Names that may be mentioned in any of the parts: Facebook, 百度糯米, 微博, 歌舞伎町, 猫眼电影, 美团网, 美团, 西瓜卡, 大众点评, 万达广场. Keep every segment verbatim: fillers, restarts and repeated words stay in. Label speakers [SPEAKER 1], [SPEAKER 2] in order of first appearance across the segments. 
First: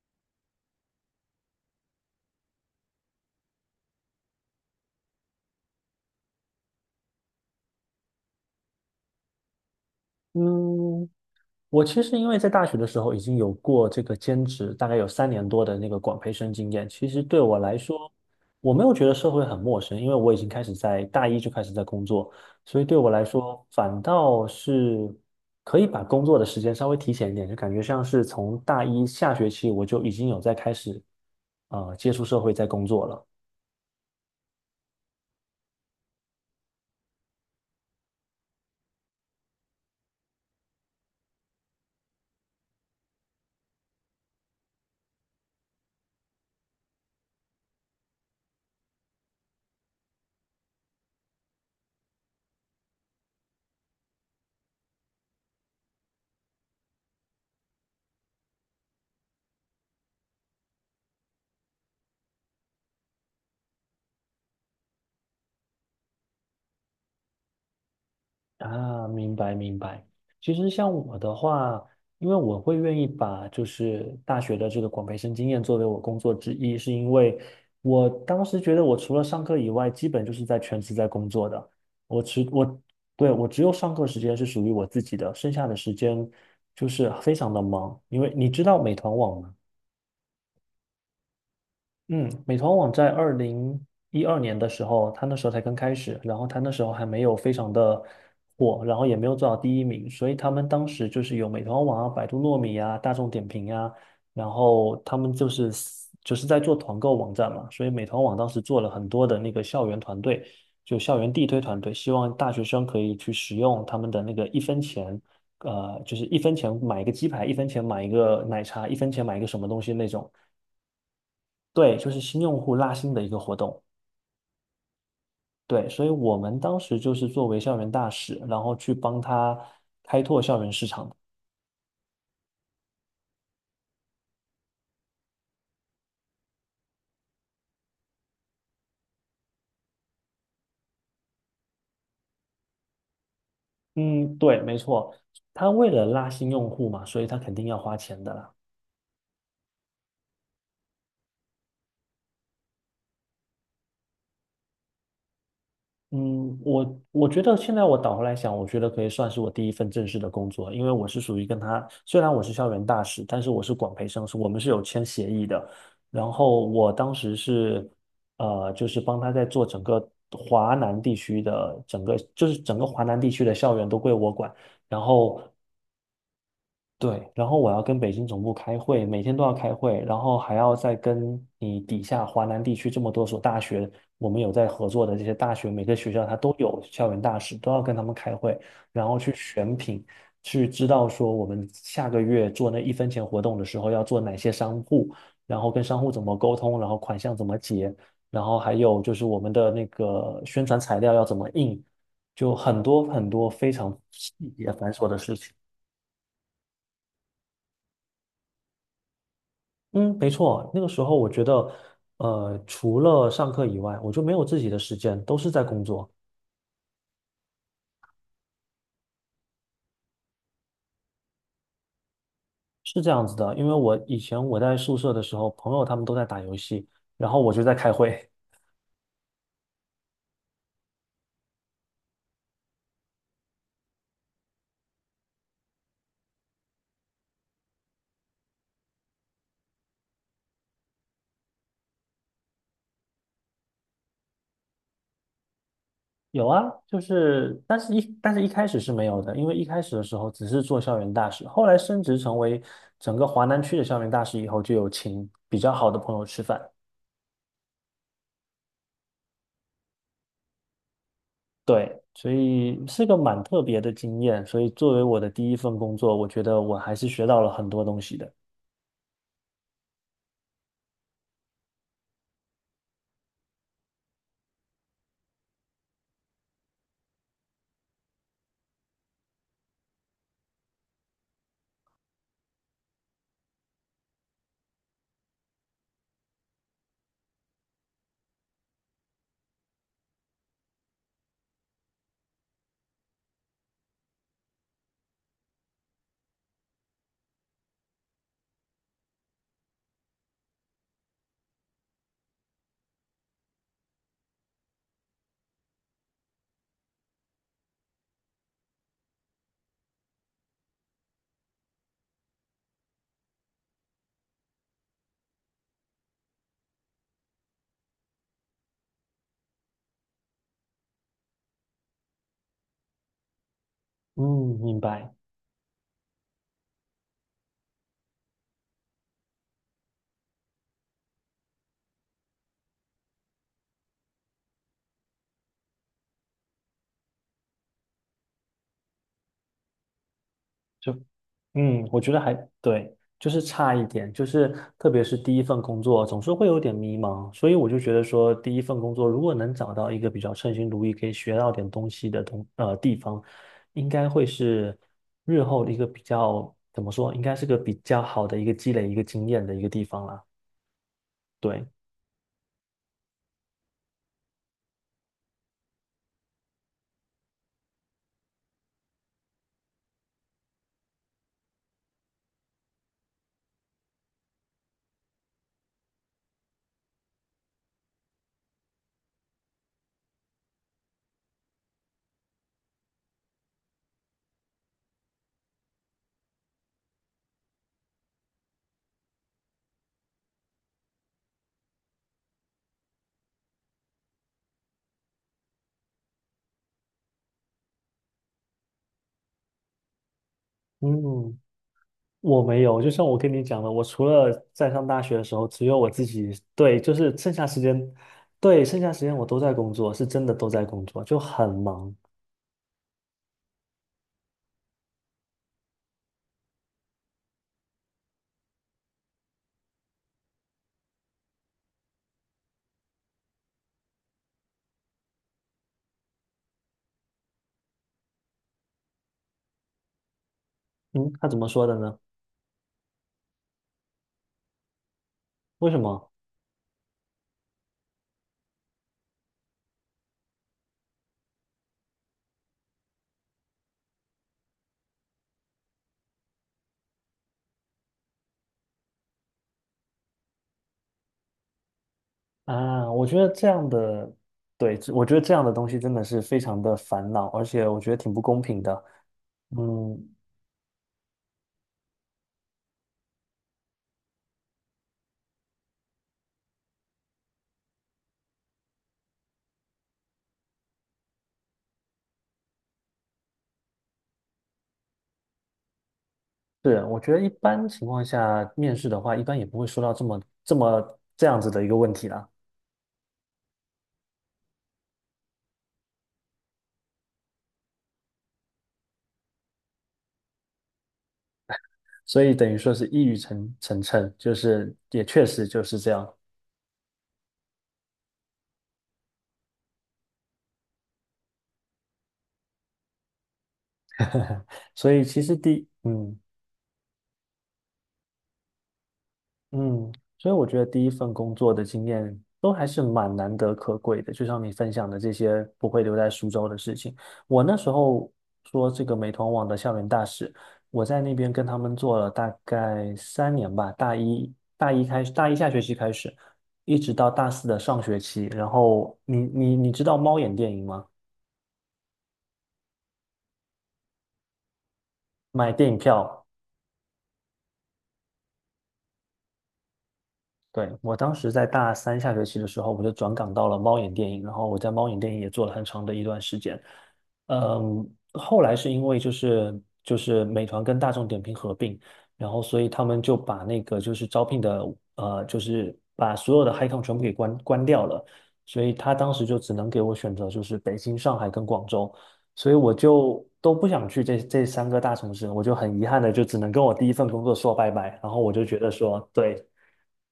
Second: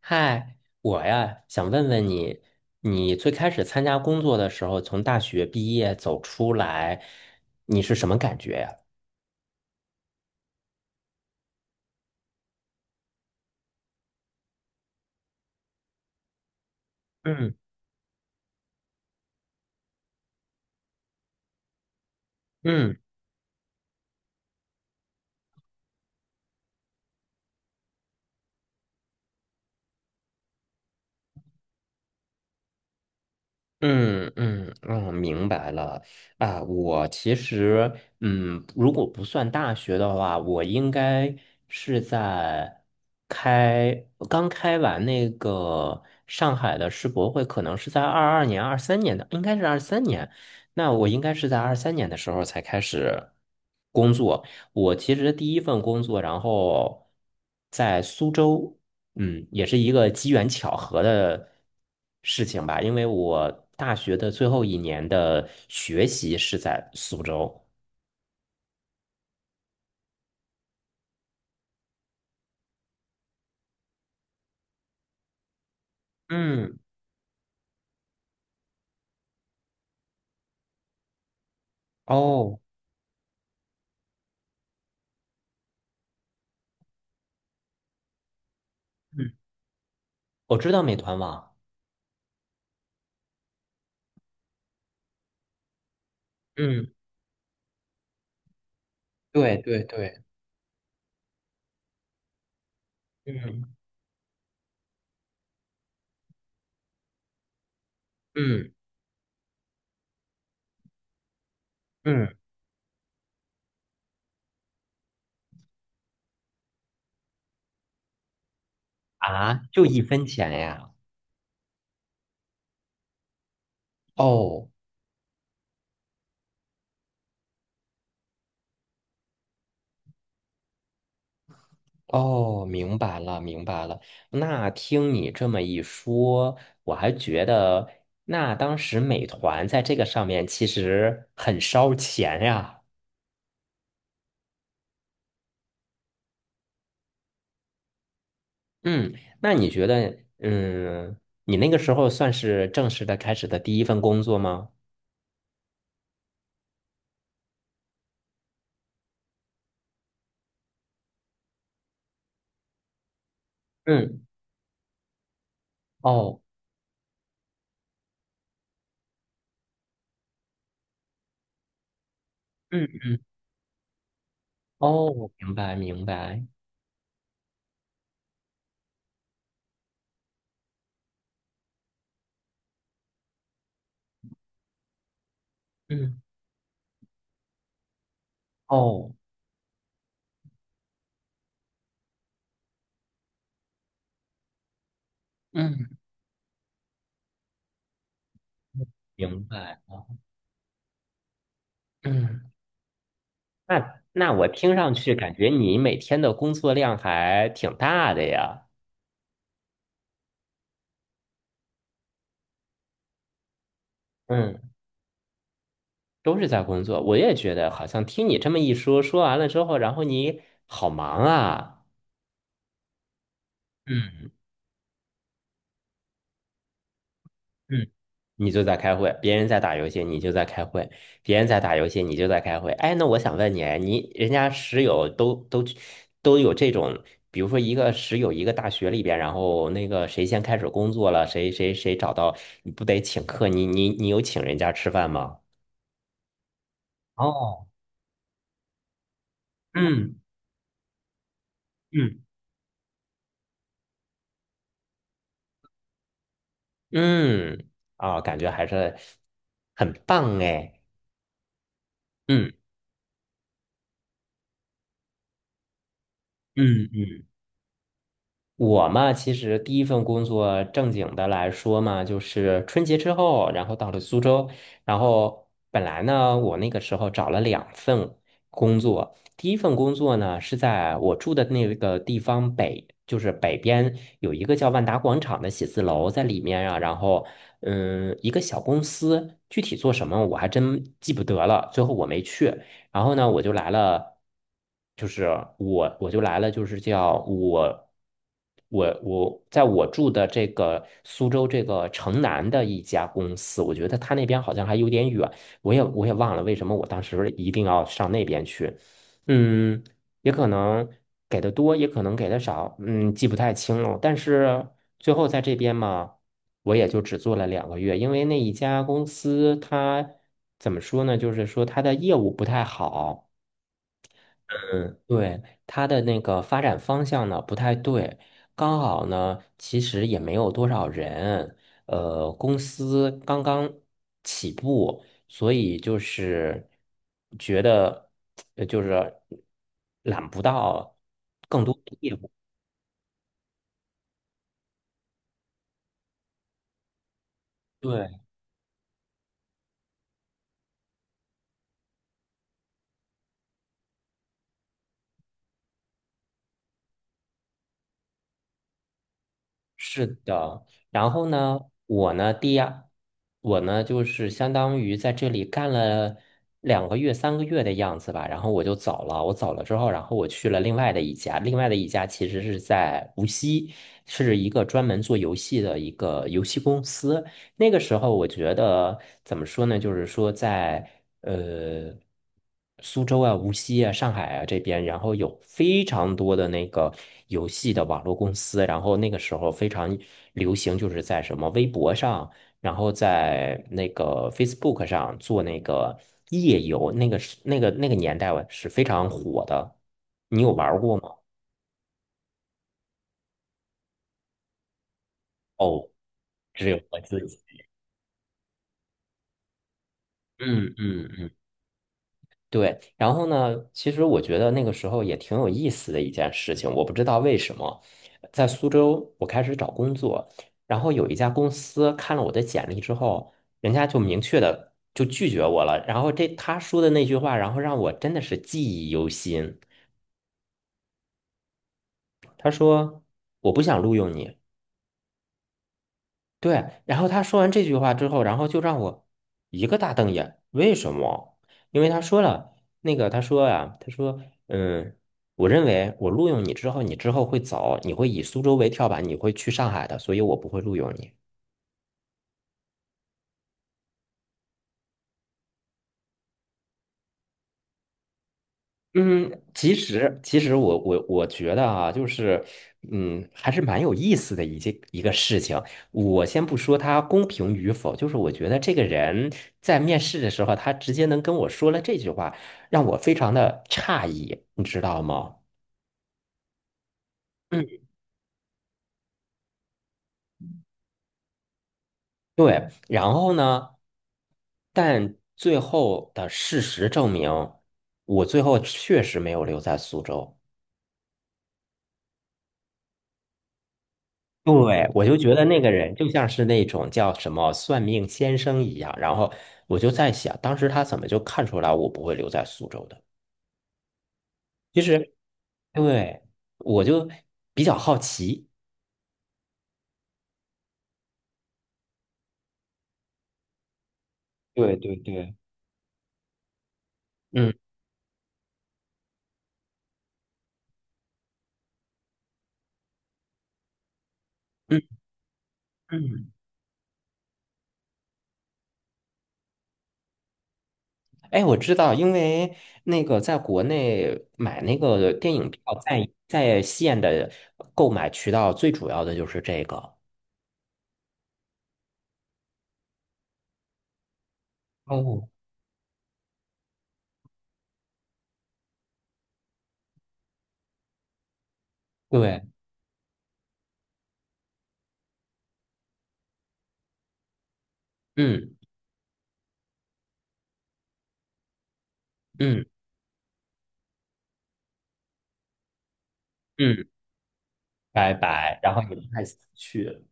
[SPEAKER 1] 嗨，我呀，想问问你，你最开始参加工作的时候，从大学毕业走出来，你是什么感觉呀？
[SPEAKER 2] 嗯，我其实因为在大学的时候已经有过这个兼职，大概有三年多的那个广培生经验。其实对
[SPEAKER 1] 嗯
[SPEAKER 2] 我来说，我没有觉得社会很陌生，因为我已经开始在大一就开始在工作，所以对
[SPEAKER 1] 嗯
[SPEAKER 2] 我来说反倒是可以把工作的时间稍微提前一点，就感觉像是从大一下学期我就已经有在开始呃接触社会在工作了。
[SPEAKER 1] 嗯嗯嗯，明白了啊。我其实，嗯，如果不算大学的话，我应该是在开刚开完那个上海的世博会，可能是在二二年、二三年的，应该是二三年。那我应该是在二三年的时候才开始工作。我其实第一份工作，然后在苏州。嗯，也是一个机缘巧合的事情吧，因为我大学的最后一年的学习是在苏州。
[SPEAKER 2] 啊，明白明白。其实像我的话，因为我会愿意把就是大学的这个广培生经验作为我工作之一，
[SPEAKER 1] 嗯。
[SPEAKER 2] 是因为我当时觉得我除了上课以外，基本就是在全职在工作的。我只
[SPEAKER 1] 哦。
[SPEAKER 2] 我对，我只有上课时间是属于我自己的，剩下的时间就是非常的忙。因为你知道美团
[SPEAKER 1] 嗯，
[SPEAKER 2] 网吗？
[SPEAKER 1] 我知道美团网。
[SPEAKER 2] 嗯，美团网在二零一二年的时候，它那时候才刚开始，然后它那时
[SPEAKER 1] 嗯，
[SPEAKER 2] 候还没有非常的火，然后也没有做
[SPEAKER 1] 对
[SPEAKER 2] 到第
[SPEAKER 1] 对
[SPEAKER 2] 一名，
[SPEAKER 1] 对。
[SPEAKER 2] 所以他们当时就是有美团网啊、百度糯米啊、大众点
[SPEAKER 1] 嗯
[SPEAKER 2] 评啊，然后他们就是就是在做团购网站嘛，所以美团网当时
[SPEAKER 1] 嗯
[SPEAKER 2] 做了很多的那个校园团队，就校园地推团队，希
[SPEAKER 1] 嗯。
[SPEAKER 2] 望大学生可以去使用他们的那个一分钱。呃，就是一分钱买一个鸡排，一分钱买一个奶茶，一分钱买一个
[SPEAKER 1] 啊，
[SPEAKER 2] 什么东
[SPEAKER 1] 就
[SPEAKER 2] 西
[SPEAKER 1] 一
[SPEAKER 2] 那
[SPEAKER 1] 分
[SPEAKER 2] 种。
[SPEAKER 1] 钱呀。
[SPEAKER 2] 对，就是新用户拉新的一个活动。
[SPEAKER 1] 哦
[SPEAKER 2] 对，所以我们当时就是作为校园大使，然后去帮他开拓校园市场。
[SPEAKER 1] 哦，明白了明白了。那听你这么一说，我还觉得那当时美团在这个上面其实很烧钱呀。
[SPEAKER 2] 嗯，对，没错，他为了拉新用户嘛，所以他肯定要花钱的啦。
[SPEAKER 1] 嗯，那你觉得，嗯，你那个时候算是正式的开始的第一份工作吗？
[SPEAKER 2] 嗯，我我觉得现在我倒回来想，我觉得可以算是我第一份正式的工作，因为我是属于跟他，虽然我是校园大使，但是我是管培
[SPEAKER 1] 嗯，
[SPEAKER 2] 生，是我们是有签协议的。然
[SPEAKER 1] 哦，
[SPEAKER 2] 后我当时是，呃，就是帮他在做整个华南地区的整个，就是整
[SPEAKER 1] 嗯
[SPEAKER 2] 个华
[SPEAKER 1] 嗯，
[SPEAKER 2] 南地区的校园都归我管。然
[SPEAKER 1] 哦，
[SPEAKER 2] 后，
[SPEAKER 1] 明白明白，
[SPEAKER 2] 对，然后我要跟北京总部开会，每天都要开会，然后还要再跟你底下华南地区这么多所大学，我们有在合作的这些大学，每个学
[SPEAKER 1] 嗯，
[SPEAKER 2] 校它都有校园大使，都要跟他们开会，然
[SPEAKER 1] 哦，
[SPEAKER 2] 后去选品，去知道说我们下个月做那一分钱活动的时候要做哪些商户，然后跟
[SPEAKER 1] 嗯，
[SPEAKER 2] 商户怎么沟通，然后款项怎么结，然后还有就是我
[SPEAKER 1] 明
[SPEAKER 2] 们的
[SPEAKER 1] 白
[SPEAKER 2] 那
[SPEAKER 1] 了，
[SPEAKER 2] 个宣传材料要怎么印，
[SPEAKER 1] 嗯，
[SPEAKER 2] 就很多很多非常
[SPEAKER 1] 那那
[SPEAKER 2] 细
[SPEAKER 1] 我
[SPEAKER 2] 节
[SPEAKER 1] 听
[SPEAKER 2] 繁
[SPEAKER 1] 上
[SPEAKER 2] 琐
[SPEAKER 1] 去
[SPEAKER 2] 的
[SPEAKER 1] 感
[SPEAKER 2] 事
[SPEAKER 1] 觉
[SPEAKER 2] 情。
[SPEAKER 1] 你每天的工作量还挺大的呀。
[SPEAKER 2] 嗯，没错，那个时候我觉得，呃，除了上课以外，我就没有
[SPEAKER 1] 嗯，
[SPEAKER 2] 自己的时间，都是在工作，
[SPEAKER 1] 都是在工作，我也觉得好像听你这么一说，说完了之后，然后你好忙啊。
[SPEAKER 2] 是这样子的。因为我以
[SPEAKER 1] 嗯
[SPEAKER 2] 前我在宿舍的时候，朋友他们都在打游戏，然后我就在
[SPEAKER 1] 嗯，
[SPEAKER 2] 开会。
[SPEAKER 1] 你 就在开会，别人在打游戏，你就在开会；别人在打游戏，你就在开会。哎，那我想问你，哎你人家室友都都都有这种，比如说一个室友一个大学里边，然后那个谁先开始工作了，谁谁谁找到，你不得请客？你你你有请人家吃饭吗？
[SPEAKER 2] 有啊，就是，
[SPEAKER 1] 哦，
[SPEAKER 2] 但是一但是一开始是没有的，因为一开始的
[SPEAKER 1] 嗯
[SPEAKER 2] 时候只是做校园大使，后来升职
[SPEAKER 1] 嗯
[SPEAKER 2] 成为整个华南区的校园大使以后，就有请比较好的朋友吃饭。
[SPEAKER 1] 嗯，啊，感觉还是很棒哎。
[SPEAKER 2] 对，所
[SPEAKER 1] 嗯
[SPEAKER 2] 以是个蛮特别的经验，所以作为我的第一份工作，我觉得我
[SPEAKER 1] 嗯
[SPEAKER 2] 还是
[SPEAKER 1] 嗯。
[SPEAKER 2] 学到了很多东西的。
[SPEAKER 1] 我嘛，其实第一份工作正经的来说嘛，就是春节之后，然后到了苏州，然后本来呢，我那个时候找了两份工作，第一份工作呢是在我住的那个地方北，就是北边有一个叫万达广场的写字楼，在里面啊。然后嗯，一个小公司，具体做什么我还真记不得了，最后我没去。然后呢，我就来了，就是我我就来了，就是叫我我我在我住的这个苏州这个城南的一家公司，我觉得他那边好像还有点远，我也我也忘了为什么我当时一定要上那边去。嗯，也可能给的多，也可能给的少，嗯，记不太清了，但是最后在这边嘛。我也就只做了两个月，因为那一家公司它怎么说呢，就是说它的业务不太好。
[SPEAKER 2] 嗯，明
[SPEAKER 1] 嗯，
[SPEAKER 2] 白。
[SPEAKER 1] 对，它的那个发展方向呢不太对，刚好呢其实也没有多少人，呃，公司刚刚起步，所以就是觉得呃就是揽不
[SPEAKER 2] 就
[SPEAKER 1] 到更多
[SPEAKER 2] 嗯，
[SPEAKER 1] 的
[SPEAKER 2] 我觉
[SPEAKER 1] 业
[SPEAKER 2] 得
[SPEAKER 1] 务。
[SPEAKER 2] 还对，就是差一点，就是特别是第一份工作，总是会有点迷茫，所以我就觉得
[SPEAKER 1] 对
[SPEAKER 2] 说，第一份工作如果能找到一个比较称心如意，可以学到点东西的东呃地方，应该会是日后的一个比较怎么说，应该是个比较好的一个积累一个经验的一个地方
[SPEAKER 1] 是
[SPEAKER 2] 啦。
[SPEAKER 1] 的，然后呢，
[SPEAKER 2] 对，
[SPEAKER 1] 我呢，第二，我呢就是相当于在这里干了两个月、三个月的样子吧，然后我就走了。我走了之后，然后我去了另外的一家，另外的一家其实是在无锡，是一个专门做游戏的一个游戏公司。那个时候我觉得怎么说呢？就是说在呃苏州啊、无锡啊、上海啊这边，然后有非常多的那个游戏的网络公司，然后那个时候非常流行，就是在什么微博上，然后在那个 Facebook 上做那个夜游，那个是那个那个年代啊是非常火的。你有玩儿过吗？
[SPEAKER 2] 嗯。我没有，就像我跟你讲的，我除了在上大学的时候，只有
[SPEAKER 1] 哦，
[SPEAKER 2] 我自己，
[SPEAKER 1] 只
[SPEAKER 2] 对，
[SPEAKER 1] 有
[SPEAKER 2] 就
[SPEAKER 1] 我
[SPEAKER 2] 是
[SPEAKER 1] 自
[SPEAKER 2] 剩
[SPEAKER 1] 己。
[SPEAKER 2] 下时间，对，剩下时间我都在工作，是真的都在
[SPEAKER 1] 嗯
[SPEAKER 2] 工作，
[SPEAKER 1] 嗯
[SPEAKER 2] 就
[SPEAKER 1] 嗯。
[SPEAKER 2] 很忙。
[SPEAKER 1] 对，然后呢，其实我觉得那个时候也挺有意思的一件事情，我不知道为什么，在苏州我开始找工作，然后有一家公司看了我的简历之后，人家就明确的就拒绝我了，然后这他说的那句话，然后让我真的是记忆犹新，
[SPEAKER 2] 嗯，他怎么说的呢？
[SPEAKER 1] 他说我不想录用你。
[SPEAKER 2] 为什么
[SPEAKER 1] 对，然后他说完这句话之后，然后就让我一个大瞪眼。为什么？因为他说了那个，他说呀、他说，嗯，我认为我录用你之后，你之后会走，你会以苏州为跳板，你会去上海的，所以我不会录用你。
[SPEAKER 2] 啊？我觉得这样的，对，我觉得这样的东西真的是非常的烦恼，而且我觉得挺不公平的。
[SPEAKER 1] 嗯，其
[SPEAKER 2] 嗯，
[SPEAKER 1] 实其实我我我觉得啊，就是嗯，还是蛮有意思的一件一个事情。我先不说他公平与否，就是我觉得这个人在面试的时候，他直接能跟我说了这句话，让我非常的诧异，你知道吗？
[SPEAKER 2] 是，我觉得一般
[SPEAKER 1] 嗯，
[SPEAKER 2] 情况下面试的话，一般也不会说到这么这么这样子的一个问题啦。
[SPEAKER 1] 对。然后呢，但最后的事实证明，我最后确实没有留在苏州。
[SPEAKER 2] 所以等于说是一语成成谶，就是
[SPEAKER 1] 对，
[SPEAKER 2] 也
[SPEAKER 1] 我就
[SPEAKER 2] 确
[SPEAKER 1] 觉得
[SPEAKER 2] 实
[SPEAKER 1] 那
[SPEAKER 2] 就
[SPEAKER 1] 个
[SPEAKER 2] 是这
[SPEAKER 1] 人就
[SPEAKER 2] 样。
[SPEAKER 1] 像是那种叫什么算命先生一样，然后我就在想，当时他怎么就看出来我不会留在苏州的？其
[SPEAKER 2] 所以
[SPEAKER 1] 实，
[SPEAKER 2] 其实第，嗯
[SPEAKER 1] 对，我就比较好奇。
[SPEAKER 2] 嗯，所以我觉得第一份工作的经验都还是蛮难得可贵的。就像你分
[SPEAKER 1] 对
[SPEAKER 2] 享
[SPEAKER 1] 对
[SPEAKER 2] 的这
[SPEAKER 1] 对，
[SPEAKER 2] 些不会留在苏州的事情，我
[SPEAKER 1] 嗯
[SPEAKER 2] 那时候说这个美团网的校园大使，我在那边跟他们做了大概三年吧，大一大
[SPEAKER 1] 嗯
[SPEAKER 2] 一开始，大一下学期开始，
[SPEAKER 1] 嗯，
[SPEAKER 2] 一直到大四的上学期。然后你你你知道猫眼电影吗？
[SPEAKER 1] 哎，我知道，因为那个在国内买那个电影
[SPEAKER 2] 买
[SPEAKER 1] 票
[SPEAKER 2] 电影
[SPEAKER 1] 在
[SPEAKER 2] 票。
[SPEAKER 1] 在线的购买渠道，最主要的就是这个。
[SPEAKER 2] 对，我当时在大三下学期的时候，我就转岗到了猫眼电影，然后我在猫眼电影
[SPEAKER 1] 哦，
[SPEAKER 2] 也做了很长的一段时间。嗯，后来是因为就是就是美团跟大众点评合并，然后
[SPEAKER 1] 对，
[SPEAKER 2] 所以他们就把那个就是招聘的呃，就是把所有的 HiCom 全部给关关掉了，
[SPEAKER 1] 嗯
[SPEAKER 2] 所以他当时就只能给我选择就是北京、上海跟广州，所以
[SPEAKER 1] 嗯
[SPEAKER 2] 我就都不想去这这三个大城市，我就很遗憾的就只能跟我
[SPEAKER 1] 嗯，
[SPEAKER 2] 第一份工作说拜拜，然
[SPEAKER 1] 拜
[SPEAKER 2] 后我就觉
[SPEAKER 1] 拜，
[SPEAKER 2] 得
[SPEAKER 1] 然后你
[SPEAKER 2] 说，
[SPEAKER 1] 们太想
[SPEAKER 2] 对，
[SPEAKER 1] 去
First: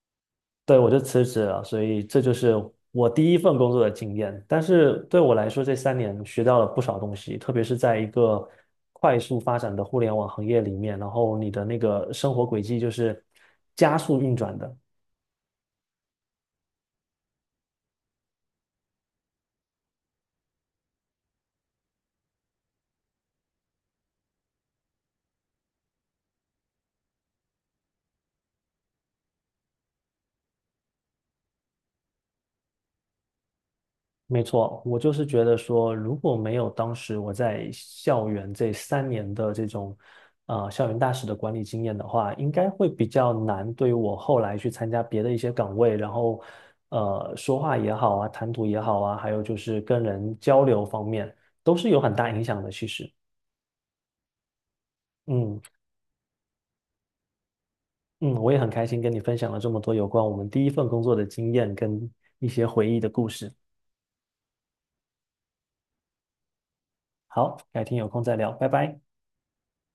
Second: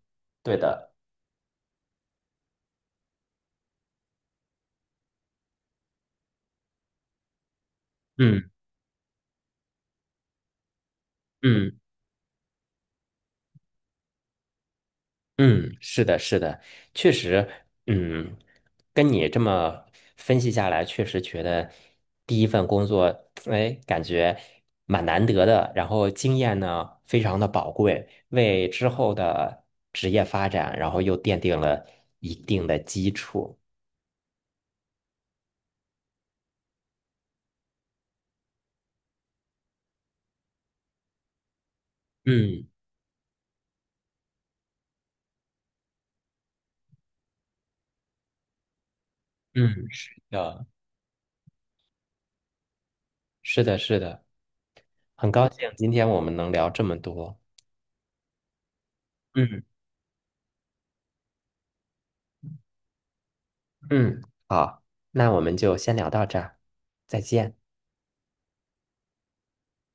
[SPEAKER 1] 对
[SPEAKER 2] 对，我
[SPEAKER 1] 的。
[SPEAKER 2] 就辞职了，所以这就是我第一份工作的经验。但是对我来说，这三年学到了不少东西，特别是在一个
[SPEAKER 1] 嗯
[SPEAKER 2] 快速发展的互联网行业里面，然后你的
[SPEAKER 1] 嗯
[SPEAKER 2] 那个生活轨迹就是加速运转的。
[SPEAKER 1] 嗯，是的，是的，确实，嗯，跟你这么分析下来，确实觉得第一份工作，哎，感觉蛮难得的，然后经验呢非常的宝贵，为之后的职业发展，然后又奠定了一定的基础。
[SPEAKER 2] 没错，我就是觉得说，如果没有当时我在校园这三年的这种，呃，校园大使的管理经验的话，应
[SPEAKER 1] 嗯
[SPEAKER 2] 该会比较难对于我后来去参加别的一些岗位，然后，呃，说话也好啊，谈吐也好啊，还有就
[SPEAKER 1] 嗯，
[SPEAKER 2] 是跟
[SPEAKER 1] 是
[SPEAKER 2] 人交
[SPEAKER 1] 的，
[SPEAKER 2] 流方面，都是有很大影响的。其实，
[SPEAKER 1] 是的，是的，很高
[SPEAKER 2] 嗯
[SPEAKER 1] 兴今天我们能聊这么多。
[SPEAKER 2] 嗯，我也很开心跟你分享了
[SPEAKER 1] 嗯
[SPEAKER 2] 这么多有关我们第一份工作的经验跟一些回忆的故事。
[SPEAKER 1] 嗯，好，那我们就先聊到这儿，再见。
[SPEAKER 2] 好，改天有空再聊，拜拜。